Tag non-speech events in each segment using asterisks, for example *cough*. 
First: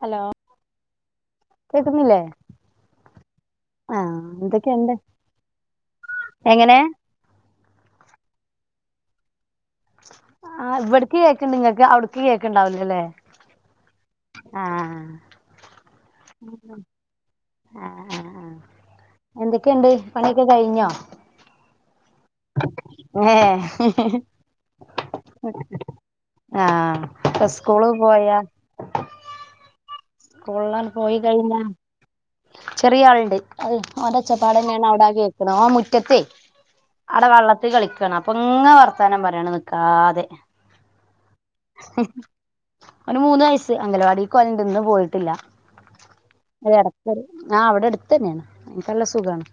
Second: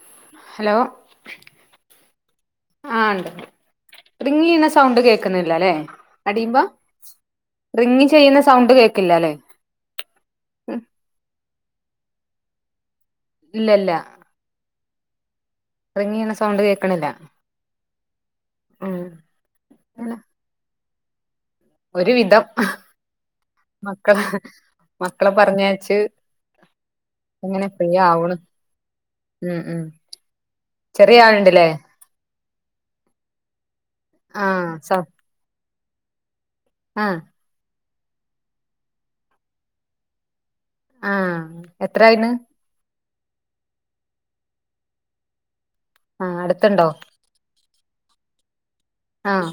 Hello കേക്കുന്നില്ലേ ആഹ ഉണ്ട് ആഹ് റിങ്ങ് ചെയുന്ന എന്തൊക്കെയുണ്ട് സൗണ്ട് കേൾക്കുന്നില്ലല്ലേ അടിയ്ബൊ എങ്ങനെ റിംങ് ചെയ്യുന്ന സൗണ്ട് കേൾക്കില്ലല്ലേ ആ ഇവിടേക്ക് കേൾക്കണ്ടണ്ട് നിങ്ങൾക്ക് അവിടക്ക് കേക്കണ്ടാവില്ലല്ലേ ഇല്ലല്ല ആഹ്‌. റിങ്ങേയിനെ സൗണ്ട് കേൾക്കണില്ല ഉം. എന്തൊക്കെണ്ട് പണിയൊക്കെ കഴിഞ്ഞോ ഒരു വിധം ഹ് ഏഹ് മക്കളെ മക്കളെ പറഞ്ഞച്ച് ആഹ് അങ്ങനെ സ്കൂള് ഫ്രീയാവ്ണ് ഉം ഉം. സ്കൂളിലങ്ങ് ചെറിയ പോയി കഴിഞ ആളുണ്ടല്ലേ ചെറിയ ആളുണ്ട് ഓന്റെ ആ ഒരച്ചപ്പാട തന്നെയാണ് സ അവിട കേക്കുന്നത് മുറ്റത്തെ ആ അടെ വെള്ള ത്തിൽ കളിക്കുവാണ് അപ്പം ഇങ്ങനെ വർത്താന പറയാണ് നിക്കാതെ ആഹ്‌. ഒന് മൂന്ന് വയസ്സ് അംഗലവാടി പൊവല്ണ്ട് ഇന്ന് പോയിട്ടില്ല ആ അത് അടുത്തുണ്ടോ ഇടക്ക അ അവ്ടെ അട് ത്തെനെയാണ് നിക് നല്ല ആ സുഖാണ്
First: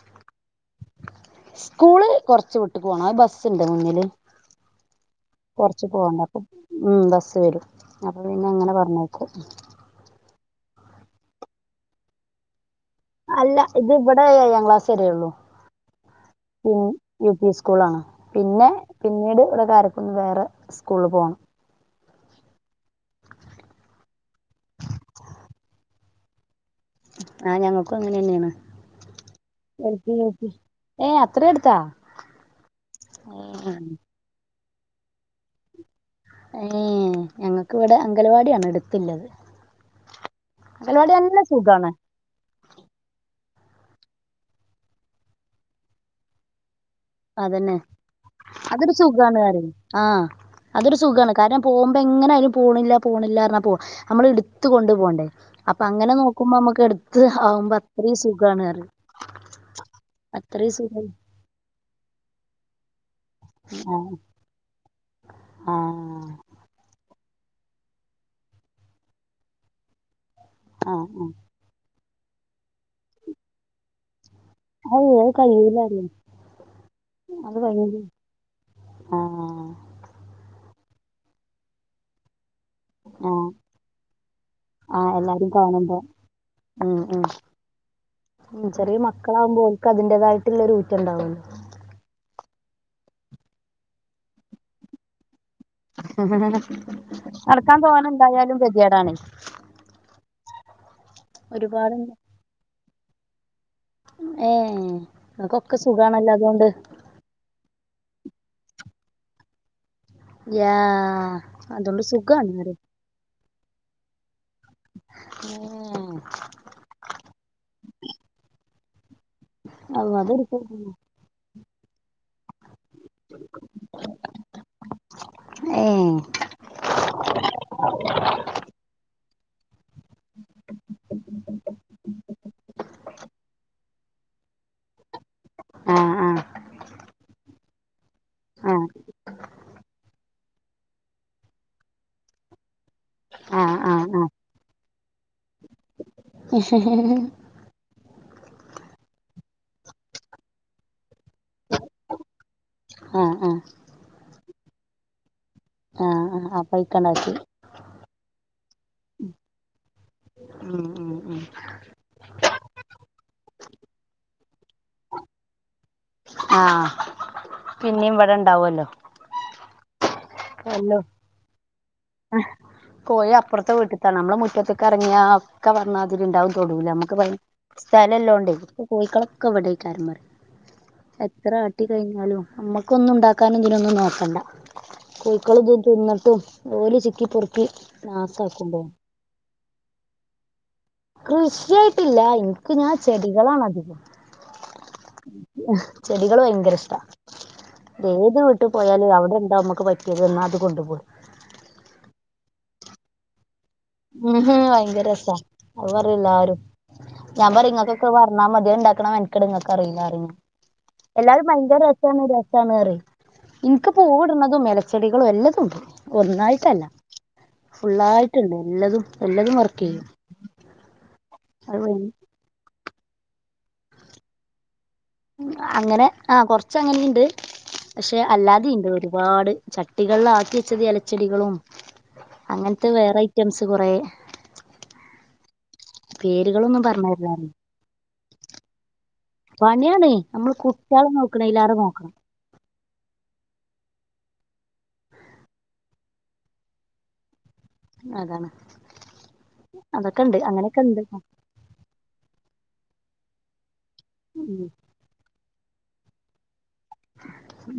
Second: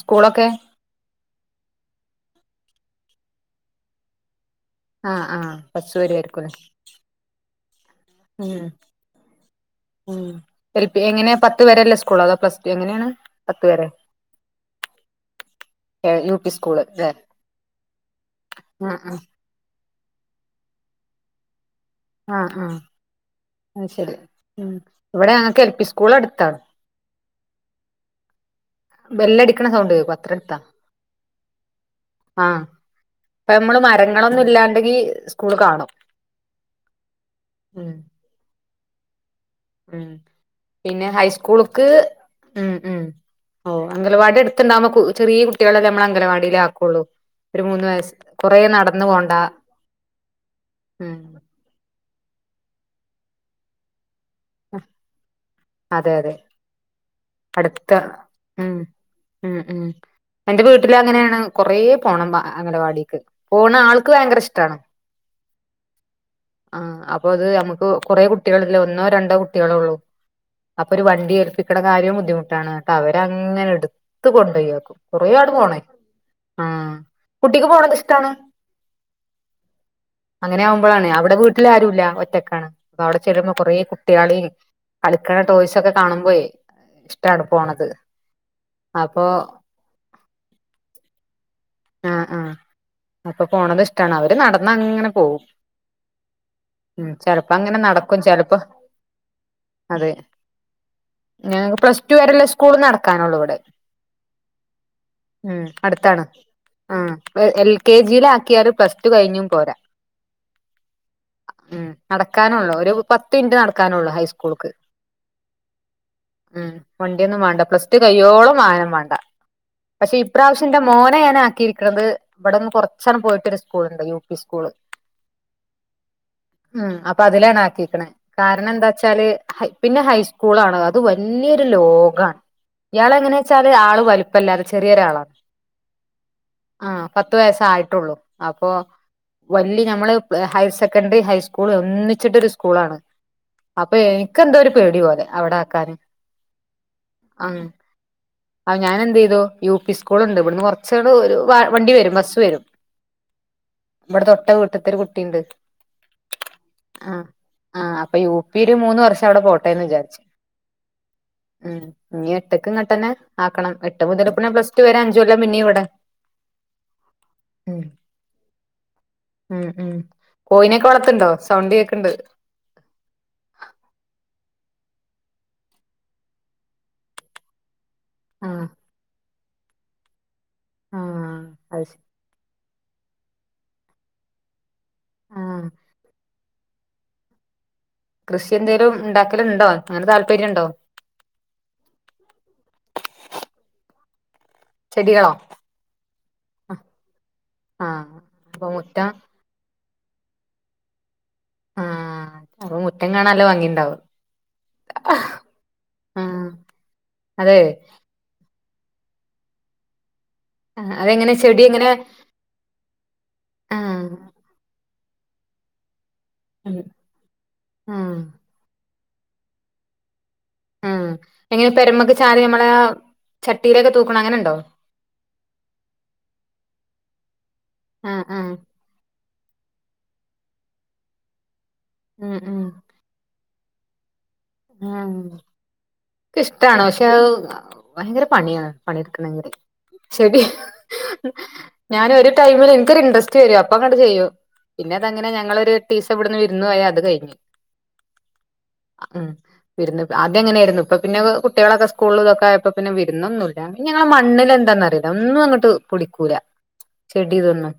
സ്കൂളൊക്കെ സ്കൂള് കൊറച്ച് വിട്ട് പോണം ബസ്സുണ്ട് മുന്നില് ആഹ്‌ ആഹ്‌. കുറച്ചു പോണം അപ്പ ഉം ബസ് വരും അപ്പൊ പിന്നെ ഉം അങ്ങനെ പറഞ്ഞേക്കും ഉം എൽ പി എങ്ങനെ പത്ത് വരെല്ല സ്കൂള അതോ പ്ലസ്ടു എങ്ങനെയാണ് പത്ത് അല്ല വരെ ഇത് ഇവിടെ എയാം ക്ലാസ് വരേ ഉള്ളൂ ഹേ ലു പിസ് യു പി സ്കൂളാ ണ് പിന്നെ ആഹ് ആഹ് പിന്നീട് ഉള്ള കാര് ഒന്ന് വേറെ സ്കൂള് പോണം ആ ആ അശരി ഉം ഇവിടെ ഞങ്ങക്ക് എൽ പി സ്കൂൾ അടുത്താ ആ ഞങ്ങൾക്കും അങ്ങനെ തന്നെയാണ് ബെല്ലടിക്കണ സൗണ്ട് എൽ പി കേക്കും യുപി ങേ അത്ര എടുത്താ ആ അപ്പ നമ്മള് മരങ്ങളൊന്നും ഇല്ലാണ്ടെങ്കി സ്കൂള് കാണും ഏ ഞങ്ങൾക്ക് ഉം ഇവിടെ അംഗലവാടിയാണ് അടുത്തള്ളത് ഉം പിന്നെ ഹൈസ്കൂൾക്ക് ഉം ഉം ഓ അംഗലവാടി എടുത്തുണ്ടാവുമ്പോ ചെറിയ കുട്ടികളെല്ലേ നമ്മൾ അംഗലവാടിയിലേ ആക്കുള്ളൂ ഒരു അതന്നെ മൂന്ന് വയസ്സ് കൊറേ അതൊരു നടന്നു പോണ്ട സുഖാണ് ആ അതൊരു ഉം സുഖമാണ് കാരണം പോകുമ്പോ എങ്ങനായാലും പോണില്ല പോണില്ലാ പോക നമ്മൾ എട് ത്ത് കൊണ്ട് പോണ്ടേ അപ്പൊ അതെ അങ്ങനെ അതെ നോക്കുമ്പോ നമുക്ക് എട് അടുത്ത ഉം ഉം ഉം എന്റെ അത്രയും വീട്ടിൽ സുഖം അങ്ങനെയാണ് കൊറെപോണം അംഗവാടിക്ക് പോണ ആൾക്ക് ആഹ് ഭയങ്കര ഇഷ്ടാണ് ആഹ് ആ അപ്പൊ ത് അമ്മക്ക് കൊറേ കുട്യള്ല്ല ഒന്നോ രണ്ടോ കുട്യേളൊള്ളൂ അപ്പൊര് ആഹ് ആഹ് വണ്ടി ഏൽപ്പിക്കണ കാര്യം ബുദ്ധിമുട്ടാണ്ട്ട് ന്നട്ട വരങ്ങനെ ട്ത്ത കൊണ്ടോയി അത് കൊറേ അത് ആട് കഴിയൂല പോണേ പറയും മ് അത് കുട്ടിക്ക് ഭയങ്കര പോണത്ഷ്ടാണ് ആഹ് അങ്ങനെ ആവുമ്പോഴാണ് അവിടെ വീട്ടിലാരുല്ല ഒറ്റക്കാണ് അവ്ടെ ചെല്ലു ആഹ് മ്പോ കൊറേ കുട്യാളി കളിക്കണ ടോയ്സൊക്കെ കാണുമ്പോ മ് മ് ചെറ്യേ അപ്പൊ മക്കളാവുമ്പോ ഓൽക്കതിറേതായിട്ടുള്ളരു ഊറ്റം ണ്ടാവല്ലോ ആഹ് ആഹ് അപ്പൊ പോണത് ഷ്ടാണ് അവര് നടന്ന ങ്ങനെ പോവും മ് ചെലപ്പോ നടക്കാൻ അങ്ങനെ തോനെ നടക്കും ഉണ്ടായാലും ചെലപ്പോ ഗതികേടാണ് അതെ ഞങ്ങക് ഒരുപാട് പ്ള്സ് ടു വരെള്ള സ്കൂള് നടക്കാനൊള്ളൂ വെടെ ഏ ങ്ങകൊക്കെ സുഖാണല്ലോ അതോണ്ട് ആഹ് എൽ കെ ജിൽ ആക്കിയാല് പ്ലസ് ടു കഴിഞ്ഞും പോരാ യാ അതൊണ്ട് സുഖാണ് ത്തിൻറ്റ് നടക്കാനൊള്ളൂ ഹൈസ്കൂൾക്ക് മ്മ് മ് വണ്ഡ്യോന്നും വാണ്ട പ്ളസ് ടു കയ്യോളും വാഹനം വാണ്ട അത് പഷെ അതൊരു ഇപ്രാവശ്യം ന്റെ മോനെ ഞാ ക്കിരിക്ക്ണത് ഇവിടെന്ന് കൊറച്ചാണ്ട് പോയിട്ടൊര് സ്കൂൾണ്ട് യു പി സ്കൂള് ഏ മ് അപ്പൊ അതിലാണ് ആാക്കിക്ണെ കാരണം ന്താ ച്ചാല് പിന്നെ ഹൈസ്കൂളാണ് അത് വല്യരു ലോകാണ് ഇയാളെങ്ങനെ ച്ചാല് ആള് വലിപ്പല്ലാതെ ചെര്യോരാള ആഹ് ആഹ് ആഹ് പത്ത് വയസ്സായിട്ടൊള്ളൂ അപ്പൊ വല്യ നമ്മള് ഹയർ സെക്കൻഡറി ഹൈസ്കൂള് ഒന്നിച്ചിട്ടൊര് സ്കൂളണ് ആ ആ ആ അപ്പെ ആ ന്ക്കെന്തോര് പേടി പോലെ അവിടാക്കാന് *inaudible* അഹ് ഞാനെന്തെയ്തു യു പി സ്കൂൾുണ്ട് വിട്ന്ന് ചാട് വണ്ടി വരും ബസ്സ് വരും ആഹ് ആഹ് വ്ടെ തൊട്ട വീട്ടതൊര് കുട്ടിണ്ട് ആഹ് ആഹ് അപ്പയ്ക്കാണ്ടാക്കി ആഹ് അപ്പ യു പില് മൂന്ന് വർഷടെ പോട്ടേന്ന് വിചാര്ച്ച ഉം ഉം ഉം മ് ഇനി എട്ടക്ങ്ങട്ടന്നെ ആകണം എട്ട് മുതല് പിന്നെ പ്ളസ്ടടു വരെ അഞ്ചോല്ല പിന്നീ വ് *inaudible* ആഹ് പിന്നി വ്ടെ ണ്ടാവല്ലോ മ് മ് കോയിനൊക്കെ വളർത്തണ്ടോ സൗണ്ട് കേക്ണ്ട് പോയി അപ്പർത്തെ വീട്ടിത്താണ് അമ്മളെ മുറ്റത്തക്കെറങ്യാ ക്ക പർഞ്ഞാ തിര് ണ്ടാവും തൊടൂല് അമ്മക്ക് പൈ സ്ഥലല്ലോ ണ്ടേ ആഹ് കോയ്ക്കളൊക്കെ വിടേക്കാരപറിം ആഹ് അത് എത്രാട്ടി ശരി കയ്ഞ്ഞാലും അമ്മകൊന്നും ണ്ടാക്കാനും തിനൊന്നും നോക്കണ്ട ആഹ് കോഴക്കളുംത് തിന്നിട്ട് ഓല് ചിക്കി പൊർക്കി കൃഷി എന്തേലും ണ്ടാക്കല് ണ്ടോ അങ്ങനെ താല്പര്യം ണ്ടോ കൃശ്യായിട്ടില്ല എനിക്ക് ങ്ങനെ ചെടികളാണധികം ചെടികളോ ചെടികള് ഭയങ്കര ഇഷ്ട ആഹ് ഏത് അപ്പൊ വിട്ട് മുറ്റം പോയാലും അവിടെ ണ്ടോ അമ്മക്ക് പട്ട്യാത് ന്ന അത് കൊണ്ടുപോരും ആഹ് അപോ മുറ്റം കാണാല്ല ഭംഗിണ്ടാവും ഭയങ്കര സാ അത് ആഹ് പറ്യേല്ലാരും ഞാൻ അതെ പറിം ങ്ങക്കെ ങ്ങക് പറഞ്ഞാ മതി അഹ്ണ്ടാക്കണം മെൻകട് നങ്ങക്ക് അറീല റിം അതെങ്ങനെ എല്ലാരും ചെടി ഭയങ്കര എങ്ങനെ രസാണ് രസാണ്റിം ൻക്ക് ആഹ് പോവിട്ണതും എലച്ചെടികളും എല്ലതും ണ്ട് ഉം ഒന്നായിട്ടല്ല ആഹ് ഫുള്ളായിട്ട്ണ്ട് ല്ലതും എല്ലതും വർകെയ്യും മ് എങ്ങനെ പെരമെക്ക് ചാരി അമ്മള ചട്ടിലൊക്കെ തൂക്ക്ണെ അങ്ങനെണ്ടോ അങ്ങനെ ആഹ് കൊറച്ച് അങ്ങനേം ണ്ട് പക്ഷെ ആഹ് ആഹ് അല്ലാതെയുണ്ട് ഒരുപാട് ചട്ടികളിലാക്കി വെച്ചത് ഇലച്ചെടികളും ഉം ഉം അങ്ങനത്തെ വേറ ഐറ്റംസ് കുറേ ഏഹ് ഇക്ക്ഷ്ടാണ് പേരുകളൊന്നും പക്ഷെ പറഞ്ഞു അഹ് തരില്ലാന്ന് ഭയങ്കര പണിയാണ് പണിയെടുക്കണങ്കില് ചെടി ട്യാളെ നോക്കണേലേറെ നോ ഞാൻ ഒരു ടൈമില് എനിക്കൊരു ഇൻറസ്റ്റ് അയ്നു അപ്പങ്ങട്ട് ചെയ്യും പിന്നെ അതങ്ങന ഞങ്ങളൊരു എട്ടീസം ഇവട്ന്ന് വിരുന്നു പോയാ അത് കഴിഞ്ഞ് അതാണ് അതൊക്കെ ഉണ്ട് ആദ്യങ്ങനെ ആയിരുന്നു അങ്ങനെയൊക്കെ ഇപ്പ ഉണ്ട് പിന്നെ കുട്ട്യാളൊക്കെ സ്കൂളിലുംതൊക്കെ ആയപ്പോ പിന്നെ വിരുന്നൊന്നൂല്ല ഞങ്ങളെ മണ്ണിൽ ഉം എന്താന്നറിയോ ഒന്നും അങ്ങോട്ട് പിടിക്കൂല ചെടി ഇതൊന്നും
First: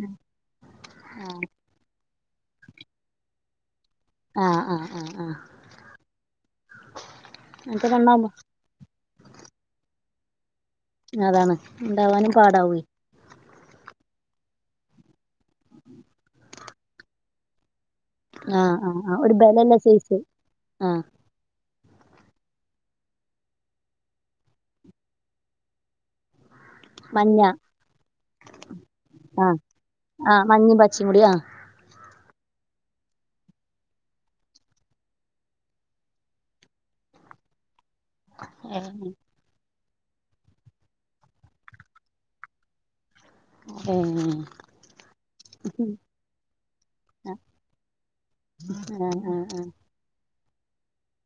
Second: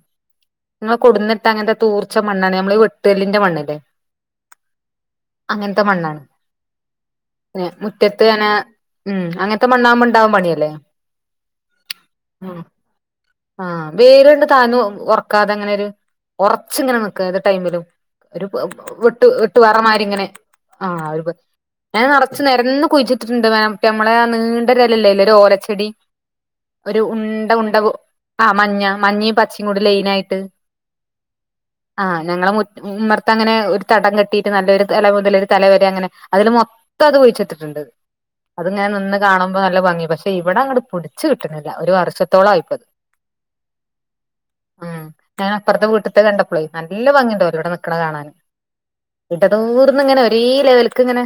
ഇങ്ങനെ കൊടുന്നിട്ട അങ്ങനത്തെ തൂർച്ച മണ്ണാണ് നമ്മള് വെട്ടല്ലിന്റെ മണ്ണ്ല്ലേ ആഹ് ആഹ് ആഹ് ആഹ് ന്നെ മുറ്റത്ത് അങ്ങനെ ഉം അങ്ങനത്തെ മണ്ണാവുമ്പ ണ്ടാവാൻ പണിയല്ലേ അതാണ് ണ്ടാവാനും പാടാവോയ്‌ ആഹ് വേര്ങ്ട്ട് താന്ന് ഉറക്കാതെ അങ്ങനൊരു ഒറച്ച്ങ്ങനെ നിക്ക ഏത് ടൈമിലും ഒരു ആ ആ ആ വിട്ട് ഒരു വിട്ട് ബലല്ല സൈസ് പാറമാരിങ്ങനെ ആ ആഹ് ഒരു ഞാൻ നിറച്ച് നിരന്ന് കുഴിച്ചിട്ടിട്ടുണ്ട് നമ്മളെ ആഹ് നീണ്ടരൊലല്ലേല്ലേ ഒരു ഓലച്ചെടി ഒരു മഞ്ഞ ഉണ്ട ഉണ്ട പൊ ആഹ് മഞ്ഞ മഞ്ഞീം പച്ചയും കൂടി ലെയിനായിട്ട് ച്ചീ കൂടിയ ആഹ് ഞങ്ങളെ മുറ്റ് ഉമ്മർത്തങ്ങനെ ഒരു തടം കെട്ടിയിട്ട് നല്ലൊരു തല മുതല് ഒരു തല വരെ അങ്ങനെ അതില് മൊത്തം ഇത് കുയിച്ചിട്ടിട്ടുണ്ട് ഏ അത്ങ്ങനെ നിന്ന് കാണുമ്പോ നല്ല ഭംഗിയാ പക്ഷെ പക്ഷെ ഇവിടെ അങ്ങട്ട് പിടിച്ചു കിട്ടുന്നില്ല ഒരു വർഷത്തോളം ആയിപ്പത് ഏഹ് ഞാന് അപ്പുറത്തെ വീട്ടത്തെ കണ്ടപ്പോളേ നല്ല ഭംഗിണ്ട് ഓലോടെ നിക്കണ കാണാൻ ആ ആ ഇട തൂർ ന്നിങ്ങനെ ഒരേ ലെവൽക്ക് ഇങ്ങനെ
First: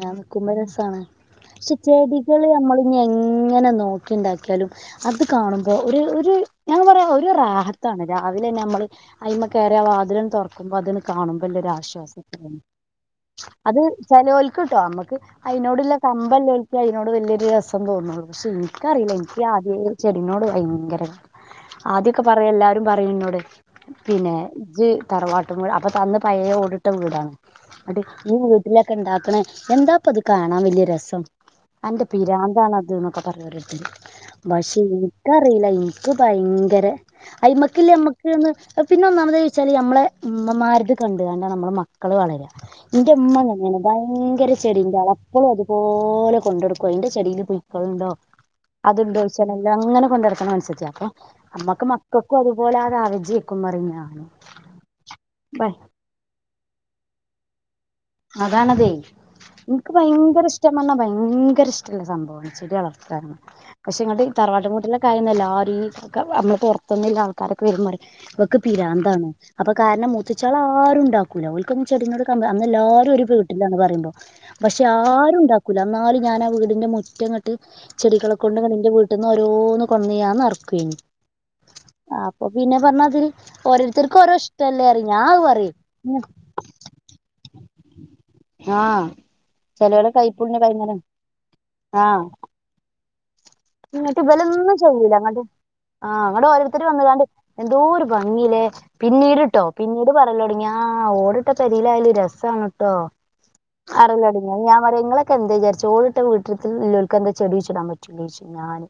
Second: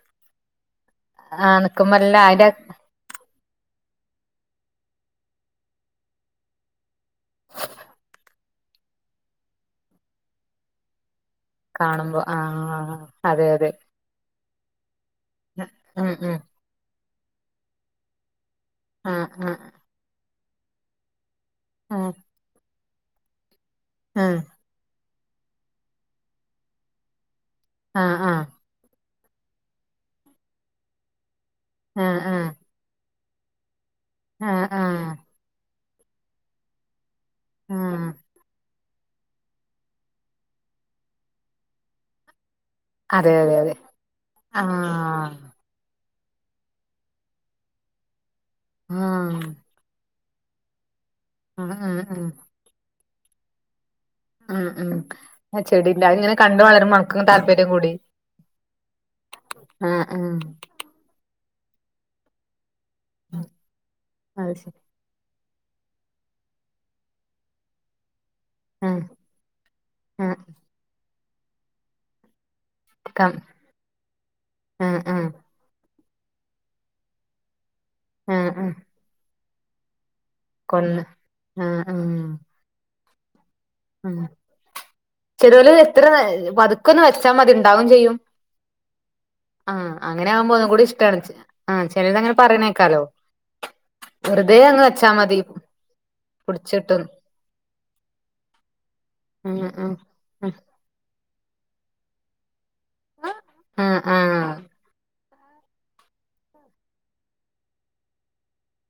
ആഹ് നിക്കുമ്പ രസാണ് ആ പക്ഷെ നിക്കുമ്പല്ല ചെടികള് അതിന്റെ നമ്മള് ഇഞ്ഞി എങ്ങനെ നോക്കിണ്ടാക്കിയാലും അത് കാണുമ്പോ ഒരു ഒരു ഞാൻ പറയാ ഒരു റാഹത്താണ് രാവിലെ തന്നെ നമ്മള് അയിമ്മെ കയറി ആ വാതിലങ്ങട്ട് തുറക്കുമ്പോ അതിണ് കാണുമ്പല്ലൊരു കാണുമ്പോ ആ ആശ്വാസത്രേണ് അതെ അതെ അത് ചെലോൽക്ക് ട്ടോ നമുക്ക് അയിനോടുള്ള ഉം ഉം കമ്പല്ലോലിക്കെ അയിനോട് വലിയൊരു രസം തോന്നുള്ളൂ പക്ഷെ ഇൻ നിക്കറിയില്ല ആ എനിക്ക് ആ ആദ്യേ ചെടിനോട് ഭയങ്കര ആ ആദ്യൊക്കെ പറയു ല്ലാരും പറയും ന്നോട് ആ പിന്നെ ജ്ജ് തറവാട്ടും വീട് അപ്പൊത്ത അന്ന് പയെ ഓടിട്ട വീടാണ് ന്നട്ട് ആ ആ ഈ വീട്ട് ട്ടിലൊക്കെ ഉണ്ടാക്കണ എന്താപ്പത് കാണാം വല്യേ രസം അന്റെ ആ പിരാന്താണത് ന്നൊ ക്കെ പറയും ഓരോരുത്തര് ആ പക്ഷെ ആ എനിക്കറിയില്ല എനിക്ക് ഭയങ്കര അയിമക്കില്ലേ ആ അമ്മക്ക്ന്ന് പിന്ന ഒന്നാമതോയിച്ചാല് നമ്മളെ മ്മമാരുത് കണ്ട്ങ്കാണ്ടാണ് നമ്മളെ മക്കള് വളരാ ഇന്റെ അതെ ഇമ്മ അതെ അതെ ങ്ങനേണ് ഭയങ്കര ചെടിന്റാളാ ആഹ് പ്പളും അതുപോലെ കൊണ്ടടുക്കും അയിന്റെ ചെടീൽ പുയുക്കളുണ്ടോ അത് ആഹ് ണ്ടോയിച്ചാണം എല്ലാം അങ്ങനെ കൊണ്ട് നടക്ക്‌ണ മൻസത്യാ അപ്പൊ ഉം അമ്മക്ക് ഉം ഉം മക്കക്കും അത് പ്പോലാതാവജേക്കും പറിഞ്ഞാന് ഉം ഉം ആഹ് ചെടിന്റെ അതിങ്ങനെ കണ്ട് വളരുമ്പോ അണക്കും ങ്ങട്ട് താല്പര്യം കൂടി അതാണതെ എനിക്ക് ആഹ് ആഹ് ഭയങ്കര ഇഷ്ടം പറഞ്ഞാ ഭയങ്കര ഇഷ്ടല്ല സംഭവാണ് ചെടി വളർ ത്താൻ പക്ഷെ ഇങ്ങട്ട് ഈ അത് തറവാട്ടും ശരി വീട്ടിലെ ക്കായെന്നെല്ലാരും ഈ നമ്മള് പുറത്തിന്ന്ള്ള ആൾക്കാരൊക്കെ വരുമ്പം പറയും ക്ക്‌ ആഹ് പിരാന്താണ് അപ്പൊ കാരണം ആഹ് മുത്തച്ച്യാളാരും ണ്ടാക്കൂല ഓൽക്കൊന്നും ചെടിനോട് കമ്പം എല്ലാരും ഒരു കം വീട്ടിലാണ് പറയുമ്പോ പക്ഷെ ആഹ് ആഹ് ആരും ഉണ്ടാക്കൂല്ല എന്നാലും ഞാൻ ആ വീടിന്റെ മുറ്റങ്ങ ട്ട് ചെടികളെ ആഹ് കൊണ്ട് ങ്ങനെ ആഹ് ഇന്റെ വീട്ട്ന്ന് ഓരോന്ന് കൊട്ന്ന് ഞാൻ നെർ ക്കൊയ്നിം കൊന്ന് ആഹ് ആഹ് അപ്പൊ പിന്നെ പറഞ്ഞാതിരി. ഉം ഓരോരുത്തർക്കോരോ ഇഷ്ടല്ലേറിം ഞാ അത്റിം. ക്ക ഒന്ന് വെച്ചാ മതി ഇണ്ടാവും ചെയ്യും ആഹ് ആഹ് ചെലോലെ അങ്ങനെ ആവുമ്പോ കൈപ്പുണ്യം ഒന്ന്കൂടി കൈമരം ഇഷ്ടാണ് ഇച്ചി ആഹ് ചെലതങ്ങനെ പറയുന്നേക്കാലോ. എന്നിട്ട് ഇവലൊന്നും ചെയ്യില്ല അങ്ങ് ആഹ് അങ്ങട് ഓരോരുത്തർ പുടിച്ചിട്ടും വന്നങ്ങാണ്ട്. എന്തോറു ഭംഗില്ലേ പിന്നീട് ഉം ട്ടോ ഉം പിന്നീട്. ഉം പറല്ലോടങ്ങി ഓടിട്ട പെരയിലായാലും രസമാണ് ട്ടോ ആഹ് പരലോടിങ്ങി ആഹ് ഞാ പരിം നിങ്ങളൊക്കെ എന്തേ വിചാരിചേ ഓടിട്ട വീട്ടക്ക് ഇല്ലോൽക്കെന്തെ ചെടി കുയുചിടാൻ പറ്റൂലെയ്ച് ഞാന്.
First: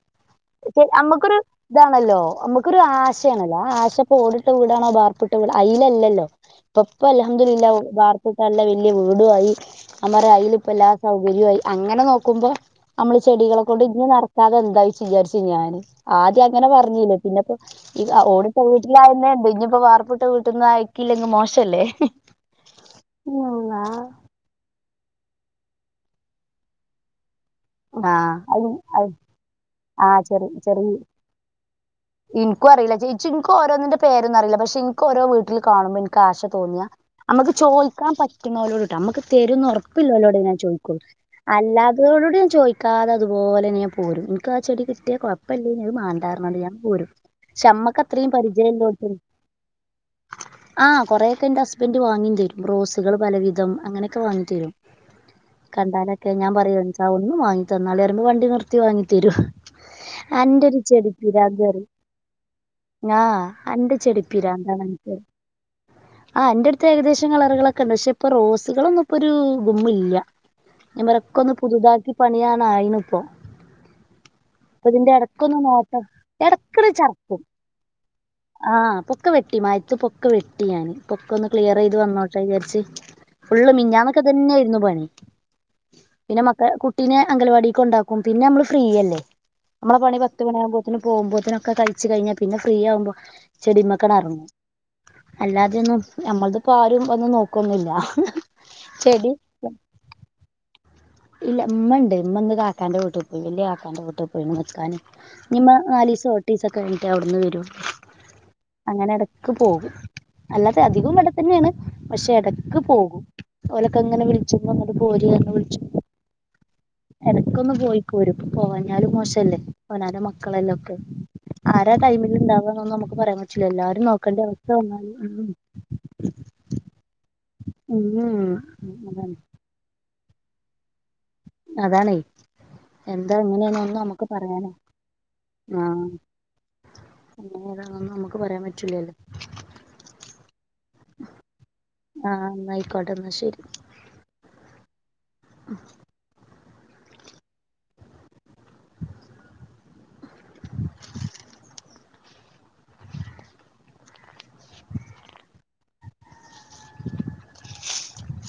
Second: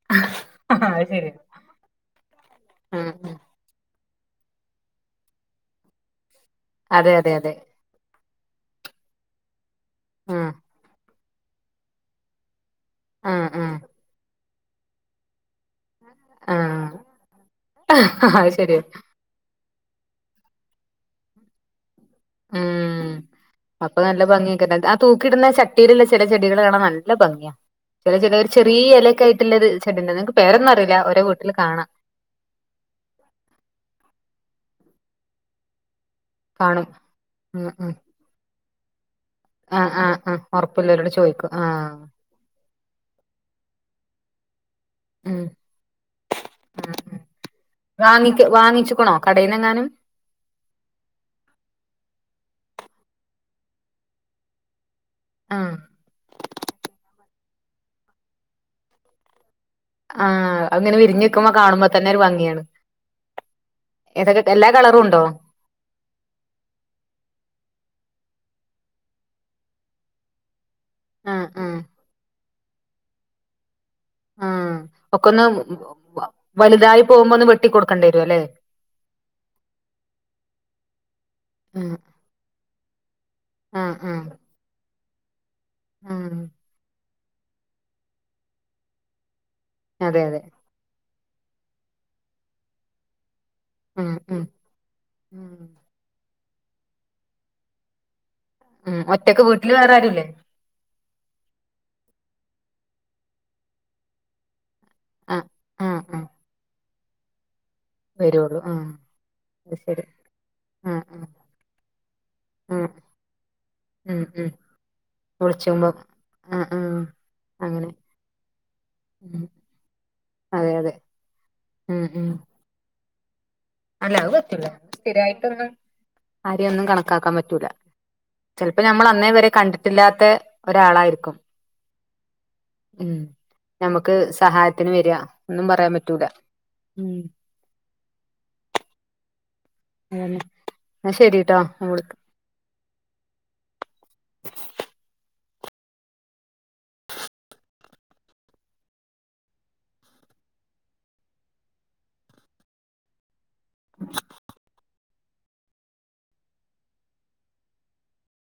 അത് ശരിയാ നമ്മുക്കൊരു ഇതാണല്ലോ നമ്മുക്കൊരു ആശ ആഹ് ല്ലോ ആശപ്പ ഓടിട്ടവീടാണോ ബാർപ്പിട്ട വിട അയില്ലല്ലോ ഇപ്പൊ അതെ അതെ അതെ അലഹമദലുല വാ ട്ടല്ല വല്യ വീടു ആയി ഞാപറയ ആഹ് അയ്ൽ ഇപ്പ എല്ലാ സൗകര്യയി അങ്ങനെ നോക്കുമ്പോ. അമ്മള് ആഹ് ആഹ് ചെടികളെകൊണ്ട് ഇന്ന നടക്കാതെ എന്തായി വിചാരിച്ചു ഞാന്. ആദ്യം അങ്ങനെ ആഹ് പറഞ്ഞില്ലേ പിന്നപ്പോ ഈ അത് ഓടിപ്പോ ശരിയാ വീട്ടിലായന്നണ്ട് ഇനിയിപ്പോ വാർപ്പ് ട്ട വീട്ടിന്ന് അയ്ക്കില്ലങ്കിൽ മോശല്ലേ. ഉം ഉം ആ അപ്പൊ നല്ല ഭംഗിയെക്ക ആ തൂക്കി ഇട്ന്ന ചട്ടിലുള്ള ചെല ചെടികൾ കാണൻ നല്ല ഭംഗ്യ. ചെല ആ ഒരു അത് ചെറിയ എലക്കായിയിട്ടിള്ളത് ആ ചെടിണ്ട്‌ എക്ക് പേരൊന്നു അറിയില്ല ഓരോ വീട്ടില് കാണാം. എനിക്കുറിയില്ല ചേച്ചി എക്കി ഓരോന്നിന്റെ പേരൊന്നറിയില പക്ഷെ ഇൻക്ക് ഓരോ വിട്ടിൽ കാണുമ്പോ എക്ക്. കാശതോന്നിയ കാണും നമുക്ക് ഉം ഉം ചോദിക്കാൻ പറ്റുന്നോലോട് ട്ടാ നമുക്ക്. തരുന്ന് ആഹ് ആഹ് ആഹ് ഒറപ്പിലോല്ലോടെ ഞാൻ ചോയിക്കോളു ഉറപ്പുള്ളോരോട് ചോദിക്കും ആഹ് അല്ലാതരോട്. ചോയിക്കാതെ അതുപോലെ ഞാൻ പോരും ഇന്ക് ആ ചെടി കിട്ടിയ ഉം കൊഴപ്പല്യേനു അത് മാണ്ടാന്നറഞ് ഞാൻ പോരും. ക്ഷമ്മക്ക് അത്രേം വാങ്ങിക്ക് പരിചയം ഇല്ലോട്ത്ത് വാങ്ങിച്ചുക്കണോ കടയിന്നെങ്ങാനും ആഹ് കൊറെയൊക്കെ എന്റെ ഹസ്ബന്റ് വങ്ങി തരും റോസുകൾ പലവിധം അങ്ങനെയൊക്കെ വാങ്ങി തരും. ആഹ് കണ്ടാലൊക്കെ ഞാൻ പറയ എന്താ ഒന്ന് വാങ്ങി തന്നാലിറിയുമ്പ വണ്ടി നിർത്തി വാങ്ങി തരൂ. ആഹ് അങ്ങനെ വിരിഞ് നിക്കുമ്പോ കാണുമ്പോ തന്നെ ഒരു ഭംഗിയാണ്. ആഹ് അന്റെ ഏതൊക്കെ എല്ലാ ചെടിപിരാന്താണ് കളറും അനക്ക്. ഉണ്ടോ ആഹ് അന്റെ അടുത്ത് ഏകദേശം കളറുകളൊക്കെ ഉണ്ട് പക്ഷെ ഇപ്പൊ റോസുകളൊന്നും ഇപ്പോ ഒരു ഗുമ്മ്ല്യാ. ഞാൻ പറയാ ആഹ് ഒക്കൊന്ന് ആഹ് പുതുതാക്കി പണിയനായിണ് ഇപ്പോ. ആഹ് ഇപ്പൊ ഇതിന്റെ ഒക്കെ ഒന്ന് എടക്കൊന്ന നോട്ടം എടക്കൊരു ചട്ക്കും. വരൂ ല്ലെ. ആഹ് പൊക്ക വെട്ടി മാഴത്ത് പൊക്ക വെട്ടി ഞാന് പൊക്ക ഒന്ന് ക്ലിയർ ഉം ചെയ്ത് വന്നോ ട്ടെ വിചാരിച്ച് ഫുള്ള് ആഹ് മിഞ്ഞാൻൊക്കെ ആഹ് ഇതന്നെ ആയിരുന്നു പണി ആഹ് പിന്നെ മക്കെ കു കുട്ടിന് അങ്കൽവാടിയൊക്കെ കുണ്ടാക്കും പിന്നെ നമ്മള് ഫ്രീയല്ലേ നമ്മെ പണി അതെ അതെ പത്ത് മണിയാവുമ്പോ. ത്തിന് പോവുമ്പോത്തിനൊക്കെ കഴ്ച്ച് കഴിഞ്ഞാ പിന്നെ ഫ്രീ ആവുമ്പോ. ചെടിമക്ക ആഹ് ആഹ് എറങ്ങു ആഹ് അല്ലാതെയൊന്നും നമ്മളതിപ്പോ ആരും ഒന്നും നോക്കൊന്നുല്ല. ഉം ചെടി ഒറ്റക്ക് വീട്ടില് വേറാരുല്ലേ. ഇല്ല ഇമ്മണ്ട് ഇമ്മ ഇന്ന് കാക്കാന്റെ വീട്ടി പോയി വല്യ കാക്കാന്റെ വീട്ട. നിക്കാൻ ആഹ് ഇനിമ്മ ആഹ് നാലീസ ആഹ് എട്ടീസൊക്കെ കഴിഞ്ഞിട്ട് അവിടുന്ന് വരും. വരുള്ളൂ ആഹ് അങ്ങനെ എടക്ക് അത് പോകും. ശരി അല്ലാതെ ആഹ് അധികും ആഹ് ഇവിടെ തന്നെയാണ് പക്ഷെ എടക്ക് ആഹ് പോകും. ഓലൊക്കെ ഉം അങ്ങനെ ഉം വിളിച്ചു പോരിന്ന് വിളിച്ചു. വിളിച്ചുമ്പോ ആഹ് ആഹ് എടക്കൊന്ന് അങ്ങനെ പോയി പോരും പോവാഞ്ഞാലും ഉം മോശല്ലേ അവനന്റെ മക്കളെലെ അതെ ഒക്കെ. അതെ ആരാ ഉം ഉം ടൈമിൽ ഇണ്ടാവാന്നൊന്നും നമുക്ക് പറയാൻ പറ്റില്ല എല്ലാരും അല്ല നോക്കേണ്ട അവസ്ഥ വന്നാലും. ആരെയൊന്നും കണക്കാക്കാൻ പറ്റൂല ഉം ഉം ചെലപ്പോ ഞമ്മൾ അന്നേ അതാണ് വരെ കണ്ടി ട്ടില്ലാത്തെ ഒരാളായിരിക്കും. അതാണെ. ഉം എന്താ എങ്ങനെയന്നൊന്ന് നമുക്ക് നമ്മുക്ക് പറയാനേ സഹായത്തിന് വരിക ഒന്നും പറയാൻ ആഹ് പറ്റൂല ഉം അങ്ങ ഏതാന്നൊന്നും നമുക്ക് പറയാൻ പറ്റില്ലല്ലോ. ന്നാ ശരിട്ടോ ഞാൻ വിളിക്കാ ആഹ് ന്ന ആയിക്കോട്ടെ എന്നാ ശരി. ഉം *unintelligible* *unintelligible* *unintelligible*